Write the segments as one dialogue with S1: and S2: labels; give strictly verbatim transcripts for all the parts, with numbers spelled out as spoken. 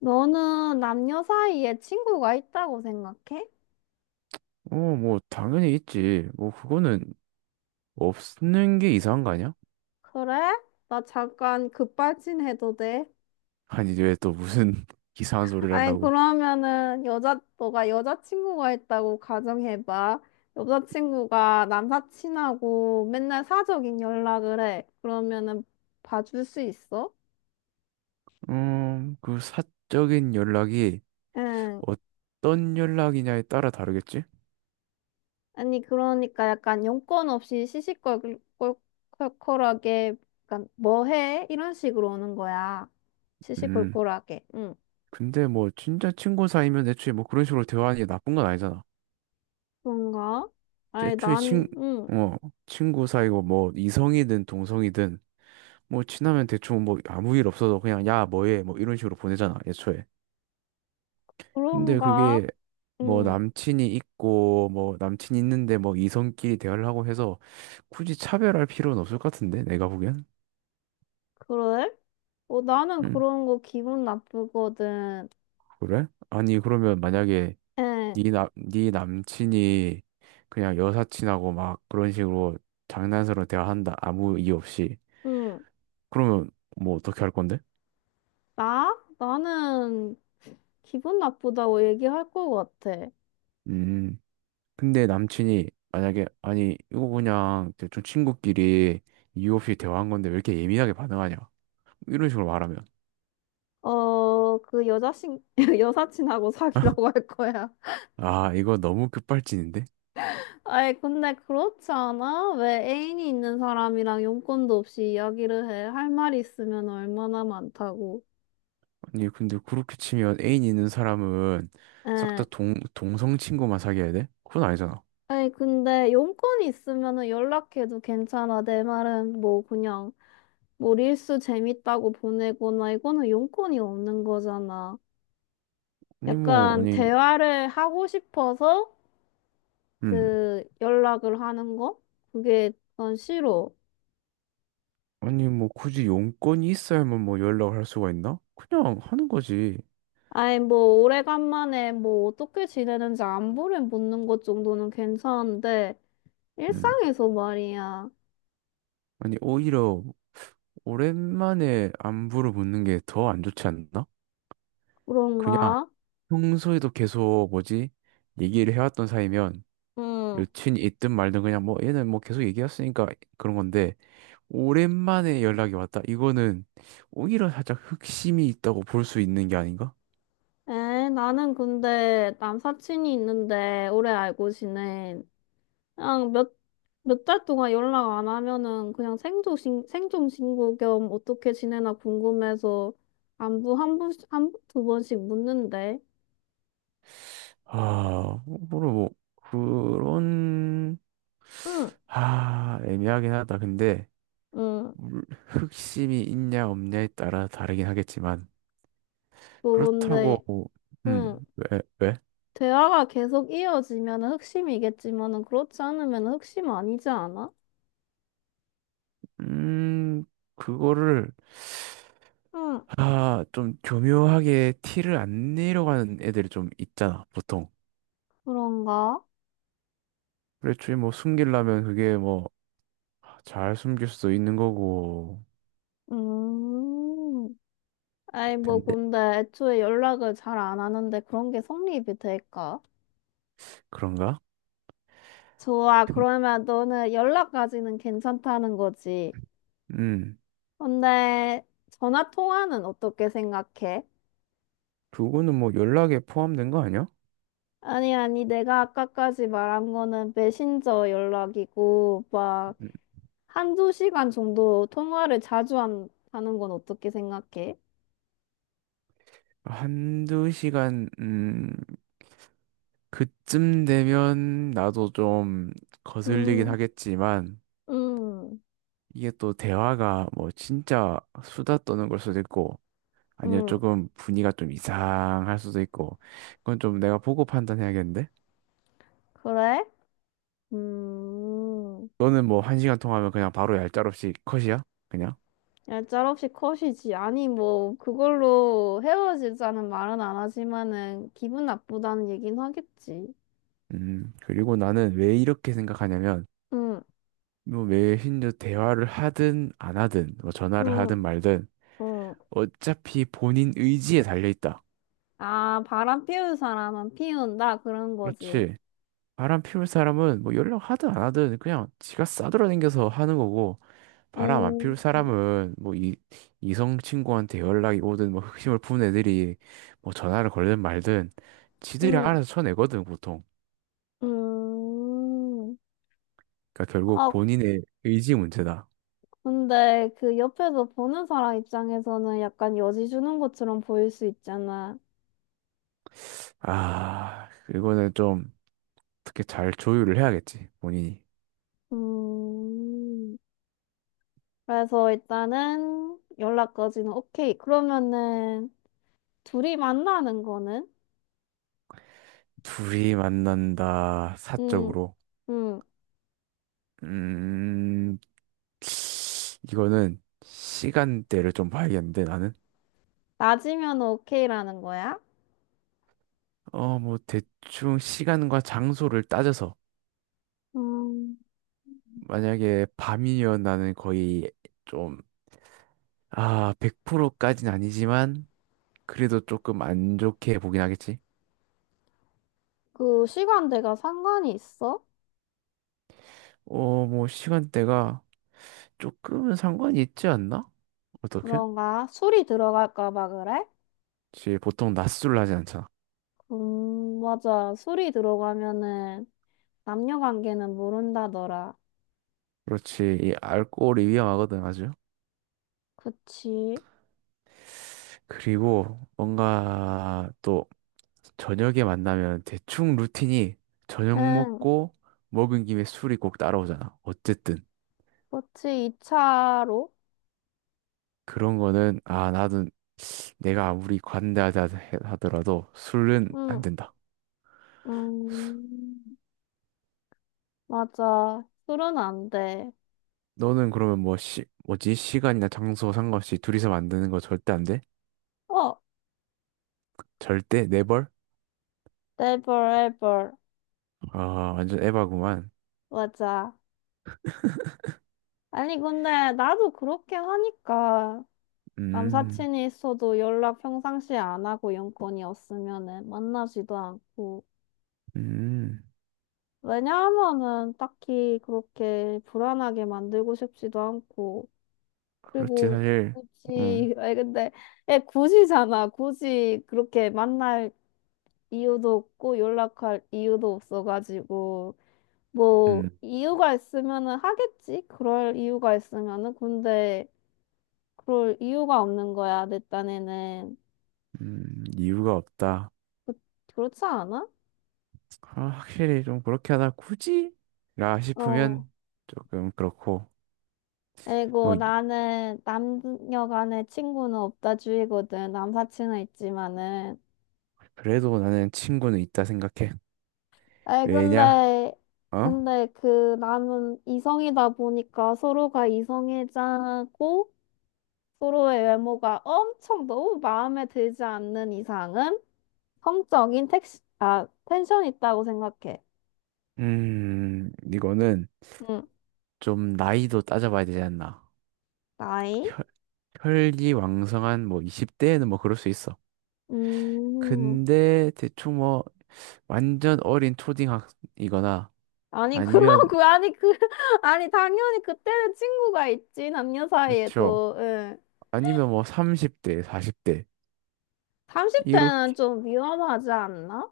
S1: 너는 남녀 사이에 친구가 있다고 생각해?
S2: 어, 뭐, 당연히 있지. 뭐, 그거는 없는 게 이상한 거 아니야?
S1: 그래? 나 잠깐 급발진해도 돼?
S2: 아니, 왜 또 무슨 이상한 소리를
S1: 아니,
S2: 하려고.
S1: 그러면은 여자, 너가 여자친구가 있다고 가정해봐. 여자친구가 남사친하고 맨날 사적인 연락을 해. 그러면은 봐줄 수 있어?
S2: 음, 그 사적인 연락이
S1: 응.
S2: 어떤 연락이냐에 따라 다르겠지?
S1: 아니, 그러니까 약간 용건 없이 시시콜콜하게, 약간 뭐 해? 이런 식으로 오는 거야.
S2: 음,
S1: 시시콜콜하게. 응.
S2: 근데 뭐, 진짜 친구 사이면 애초에 뭐 그런 식으로 대화하는 게 나쁜 건 아니잖아.
S1: 그런가? 아니,
S2: 애초에
S1: 난,
S2: 친,
S1: 응,
S2: 어, 친구 사이고 뭐, 이성이든 동성이든, 뭐, 친하면 대충 뭐, 아무 일 없어도 그냥, 야, 뭐해? 뭐, 이런 식으로 보내잖아, 애초에. 근데
S1: 그런가?
S2: 그게 뭐
S1: 응,
S2: 남친이 있고 뭐 남친 있는데 뭐 이성끼리 대화를 하고 해서 굳이 차별할 필요는 없을 것 같은데 내가 보기엔.
S1: 그래? 어, 나는
S2: 응,
S1: 그런 거 기분 나쁘거든.
S2: 그래? 아니 그러면 만약에
S1: 응,
S2: 네남네 남친이 그냥 여사친하고 막 그런 식으로 장난스러운 대화한다 아무 이유 없이
S1: 응,
S2: 그러면 뭐 어떻게 할 건데?
S1: 나? 나는 기분 나쁘다고 얘기할 것 같아.
S2: 음 근데 남친이 만약에 아니 이거 그냥 대충 친구끼리 이유 없이 대화한 건데 왜 이렇게 예민하게 반응하냐 이런 식으로 말하면.
S1: 어, 그 여자친, 여사친하고 사귀라고 할 거야.
S2: 아, 이거 너무 급발진인데?
S1: 아이, 근데 그렇지 않아? 왜 애인이 있는 사람이랑 용건도 없이 이야기를 해? 할 말이 있으면 얼마나 많다고.
S2: 아니, 근데 그렇게 치면 애인 있는 사람은 싹
S1: 응.
S2: 다 동, 동성 친구만 사귀어야 돼? 그건 아니잖아.
S1: 아니, 근데 용건이 있으면은 연락해도 괜찮아. 내 말은 뭐 그냥 뭐 릴스 재밌다고 보내거나 이거는 용건이 없는 거잖아.
S2: 아니, 뭐,
S1: 약간
S2: 아니,
S1: 대화를 하고 싶어서
S2: 음.
S1: 그 연락을 하는 거? 그게 난 싫어.
S2: 아니, 뭐, 굳이 용건이 있어야만 뭐 연락을 할 수가 있나? 그냥 하는 거지.
S1: 아니, 뭐 오래간만에 뭐 어떻게 지내는지 안부를 묻는 것 정도는 괜찮은데
S2: 음.
S1: 일상에서 말이야.
S2: 아니, 오히려 오랜만에 안부를 묻는 게 더 안 좋지 않나? 그냥
S1: 그런가?
S2: 평소에도 계속 뭐지? 얘기를 해왔던 사이면
S1: 응.
S2: 여친이 있든 말든 그냥 뭐 얘는 뭐 계속 얘기했으니까 그런 건데 오랜만에 연락이 왔다. 이거는 오히려 살짝 흑심이 있다고 볼 수 있는 게 아닌가?
S1: 에, 나는 근데 남사친이 있는데 오래 알고 지낸 그냥 몇, 몇 달 동안 연락 안 하면은 그냥 생존신, 생존신고 겸 어떻게 지내나 궁금해서 안부 한 번, 한, 두 번씩 묻는데.
S2: 아, 뭐로 뭐 그런
S1: 응,
S2: 아, 애매하긴 하다. 근데
S1: 응.
S2: 물- 흑심이 있냐 없냐에 따라 다르긴 하겠지만
S1: 뭐
S2: 그렇다고
S1: 근데,
S2: 뭐,
S1: 응.
S2: 음, 왜, 왜?
S1: 대화가 계속 이어지면은 흑심이겠지만은 그렇지 않으면 흑심 아니지 않아?
S2: 음, 그거를
S1: 응,
S2: 아, 좀 교묘하게 티를 안 내려가는 애들이 좀 있잖아, 보통.
S1: 그런가?
S2: 그래, 주뭐 숨기려면 그게 뭐 잘 숨길 수도 있는 거고.
S1: 음. 아이, 뭐,
S2: 근데
S1: 근데 애초에 연락을 잘 안 하는데 그런 게 성립이 될까?
S2: 그런가?
S1: 좋아,
S2: 근-
S1: 그러면 너는 연락까지는 괜찮다는 거지.
S2: 음.
S1: 근데 전화 통화는 어떻게 생각해?
S2: 그거는 뭐 연락에 포함된 거 아니야?
S1: 아니, 아니, 내가 아까까지 말한 거는 메신저 연락이고, 막,
S2: 음,
S1: 한두 시간 정도 통화를 자주 한, 하는 건 어떻게 생각해?
S2: 한두 시간 음 그쯤 되면 나도 좀 거슬리긴
S1: 음,
S2: 하겠지만
S1: 음,
S2: 이게 또 대화가 뭐 진짜 수다 떠는 걸 수도 있고 아니면
S1: 음,
S2: 조금 분위기가 좀 이상할 수도 있고 그건 좀 내가 보고 판단해야겠는데?
S1: 그래? 음.
S2: 너는 뭐 한 시간 통화하면 그냥 바로 얄짤없이 컷이야? 그냥?
S1: 야, 짤없이 컷이지. 아니, 뭐, 그걸로 헤어지자는 말은 안 하지만은, 기분 나쁘다는 얘긴 하겠지.
S2: 음, 그리고 나는 왜 이렇게 생각하냐면
S1: 응,
S2: 뭐 메신저 대화를 하든 안 하든 뭐 전화를
S1: 응,
S2: 하든 말든
S1: 응.
S2: 어차피 본인 의지에 달려 있다.
S1: 아, 바람 피울 사람은 피운다. 그런 거지.
S2: 그렇지. 바람 피울 사람은 뭐 연락하든 안 하든 그냥 지가 싸돌아다녀서 하는 거고 바람 안
S1: 음,
S2: 피울 사람은 뭐 이 이성 친구한테 연락이 오든 뭐 흑심을 푼 애들이 뭐 전화를 걸든 말든 지들이
S1: 응,
S2: 알아서 쳐내거든 보통.
S1: 음.
S2: 그러니까 결국
S1: 아,
S2: 본인의 의지 문제다.
S1: 근데 그 옆에서 보는 사람 입장에서는 약간 여지 주는 것처럼 보일 수 있잖아.
S2: 아, 이거는 좀 어떻게 잘 조율을 해야겠지 본인이.
S1: 음. 그래서 일단은 연락까지는 오케이. 그러면은, 둘이 만나는 거는?
S2: 둘이 만난다,
S1: 음,
S2: 사적으로.
S1: 음,
S2: 음, 이거는 시간대를 좀 봐야겠는데, 나는?
S1: 낮이면 오케이라는 거야?
S2: 어, 뭐, 대충 시간과 장소를 따져서,
S1: 음,
S2: 만약에 밤이면 나는 거의 좀, 아, 백 퍼센트까진 아니지만, 그래도 조금 안 좋게 보긴 하겠지.
S1: 그 시간대가 상관이 있어?
S2: 어, 뭐, 시간대가 조금은 상관이 있지 않나? 어떻게?
S1: 그런가? 술이 들어갈까 봐 그래?
S2: 그치, 보통 낮술을 하지 않잖아.
S1: 음, 맞아. 술이 들어가면은 남녀 관계는 모른다더라.
S2: 그렇지, 이 알코올이 위험하거든, 아주.
S1: 그치?
S2: 그리고 뭔가 또 저녁에 만나면 대충 루틴이 저녁
S1: 응,
S2: 먹고 먹은 김에 술이 꼭 따라오잖아. 어쨌든
S1: 그치. 이 차로?
S2: 그런 거는 아 나도 내가 아무리 관대하다 해- 하더라도 술은 안
S1: 응,
S2: 된다.
S1: 음, 맞아. 술은 안 돼.
S2: 너는 그러면 뭐 시, 뭐지? 시간이나 장소 상관없이 둘이서 만드는 거 절대 안 돼?
S1: 어,
S2: 절대? 네벌?
S1: never ever.
S2: 아 완전 에바구만.
S1: 맞아. 아니, 근데 나도 그렇게 하니까
S2: 음.
S1: 남사친이 있어도 연락 평상시에 안 하고 연건이 없으면은 만나지도 않고.
S2: 음.
S1: 왜냐하면은 딱히 그렇게 불안하게 만들고 싶지도 않고.
S2: 그렇지
S1: 그리고
S2: 사실. 음.
S1: 굳이, 아니 근데, 애 굳이잖아. 굳이 그렇게 만날 이유도 없고 연락할 이유도 없어가지고. 뭐,
S2: 음.
S1: 이유가 있으면은 하겠지? 그럴 이유가 있으면은. 근데 그럴 이유가 없는 거야, 내 딴에는.
S2: 음. 이유가 없다.
S1: 그렇지 않아?
S2: 아, 확실히 좀 그렇게 하다 굳이? 라
S1: 어.
S2: 싶으면 조금 그렇고
S1: 그리고
S2: 뭐 이-
S1: 나는 남녀 간의 친구는 없다 주의거든. 남사친은 있지만은.
S2: 그래도 나는 친구는 있다 생각해.
S1: 아이,
S2: 왜냐?
S1: 근데,
S2: 어?
S1: 근데 그 나는 이성이다 보니까 서로가 이성애자고 서로의 외모가 엄청 너무 마음에 들지 않는 이상은 성적인 택시, 아, 텐션 있다고 생각해.
S2: 음, 이거는
S1: 응,
S2: 좀 나이도 따져봐야 되지 않나.
S1: 나이?
S2: 혈, 혈기왕성한 뭐 이십 대에는 뭐 그럴 수 있어.
S1: 음.
S2: 근데 대충 뭐 완전 어린 초딩학이거나
S1: 아니,
S2: 아니면
S1: 그러고, 아니, 그, 아니, 당연히 그때는 친구가 있지, 남녀
S2: 그렇죠.
S1: 사이에도. 응.
S2: 아니면 뭐 삼십 대, 사십 대
S1: 삼십 대는
S2: 이렇게
S1: 좀 위험하지 않나?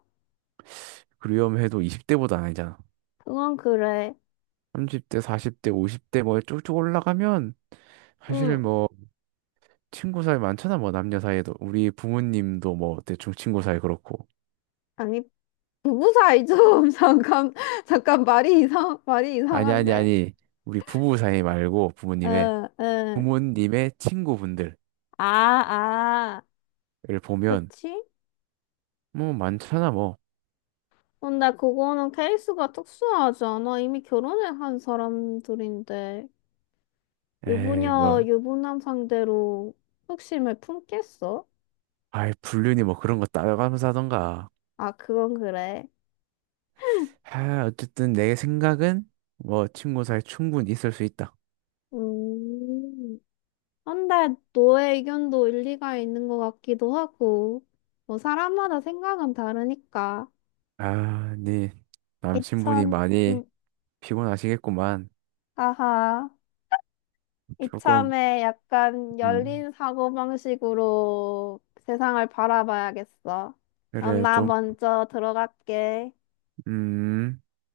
S2: 그리움해도 이십 대보다 아니잖아.
S1: 그건 그래.
S2: 삼십 대, 사십 대, 오십 대 뭐 쭉쭉 올라가면 사실
S1: 응.
S2: 뭐 친구 사이 많잖아. 뭐 남녀 사이에도 우리 부모님도 뭐 대충 친구 사이 그렇고.
S1: 아니, 부부 사이 좀, 잠깐, 잠깐, 말이 이상, 말이
S2: 아니 아니
S1: 이상한데?
S2: 아니. 우리 부부 사이 말고 부모님의
S1: 응, 응.
S2: 부모님의 친구분들을
S1: 아, 아.
S2: 보면
S1: 그치?
S2: 뭐 많잖아 뭐.
S1: 근데 그거는 케이스가 특수하지 않아? 이미 결혼을 한 사람들인데,
S2: 에이
S1: 유부녀,
S2: 뭐
S1: 유부남 상대로 흑심을 품겠어?
S2: 아이 불륜이 뭐 그런 거 따라가면서 하던가.
S1: 아, 그건 그래.
S2: 아 어쨌든 내 생각은 뭐 친구 사이 충분히 있을 수 있다.
S1: 음. 근데 너의 의견도 일리가 있는 것 같기도 하고, 뭐 사람마다 생각은 다르니까.
S2: 아, 네 남친분이
S1: 이참,
S2: 많이
S1: 음,
S2: 피곤하시겠구만.
S1: 아하.
S2: 조금.
S1: 이참에 약간
S2: 음,
S1: 열린 사고방식으로 세상을 바라봐야겠어. 그럼
S2: 그래,
S1: 나
S2: 좀.
S1: 먼저 들어갈게.
S2: 음.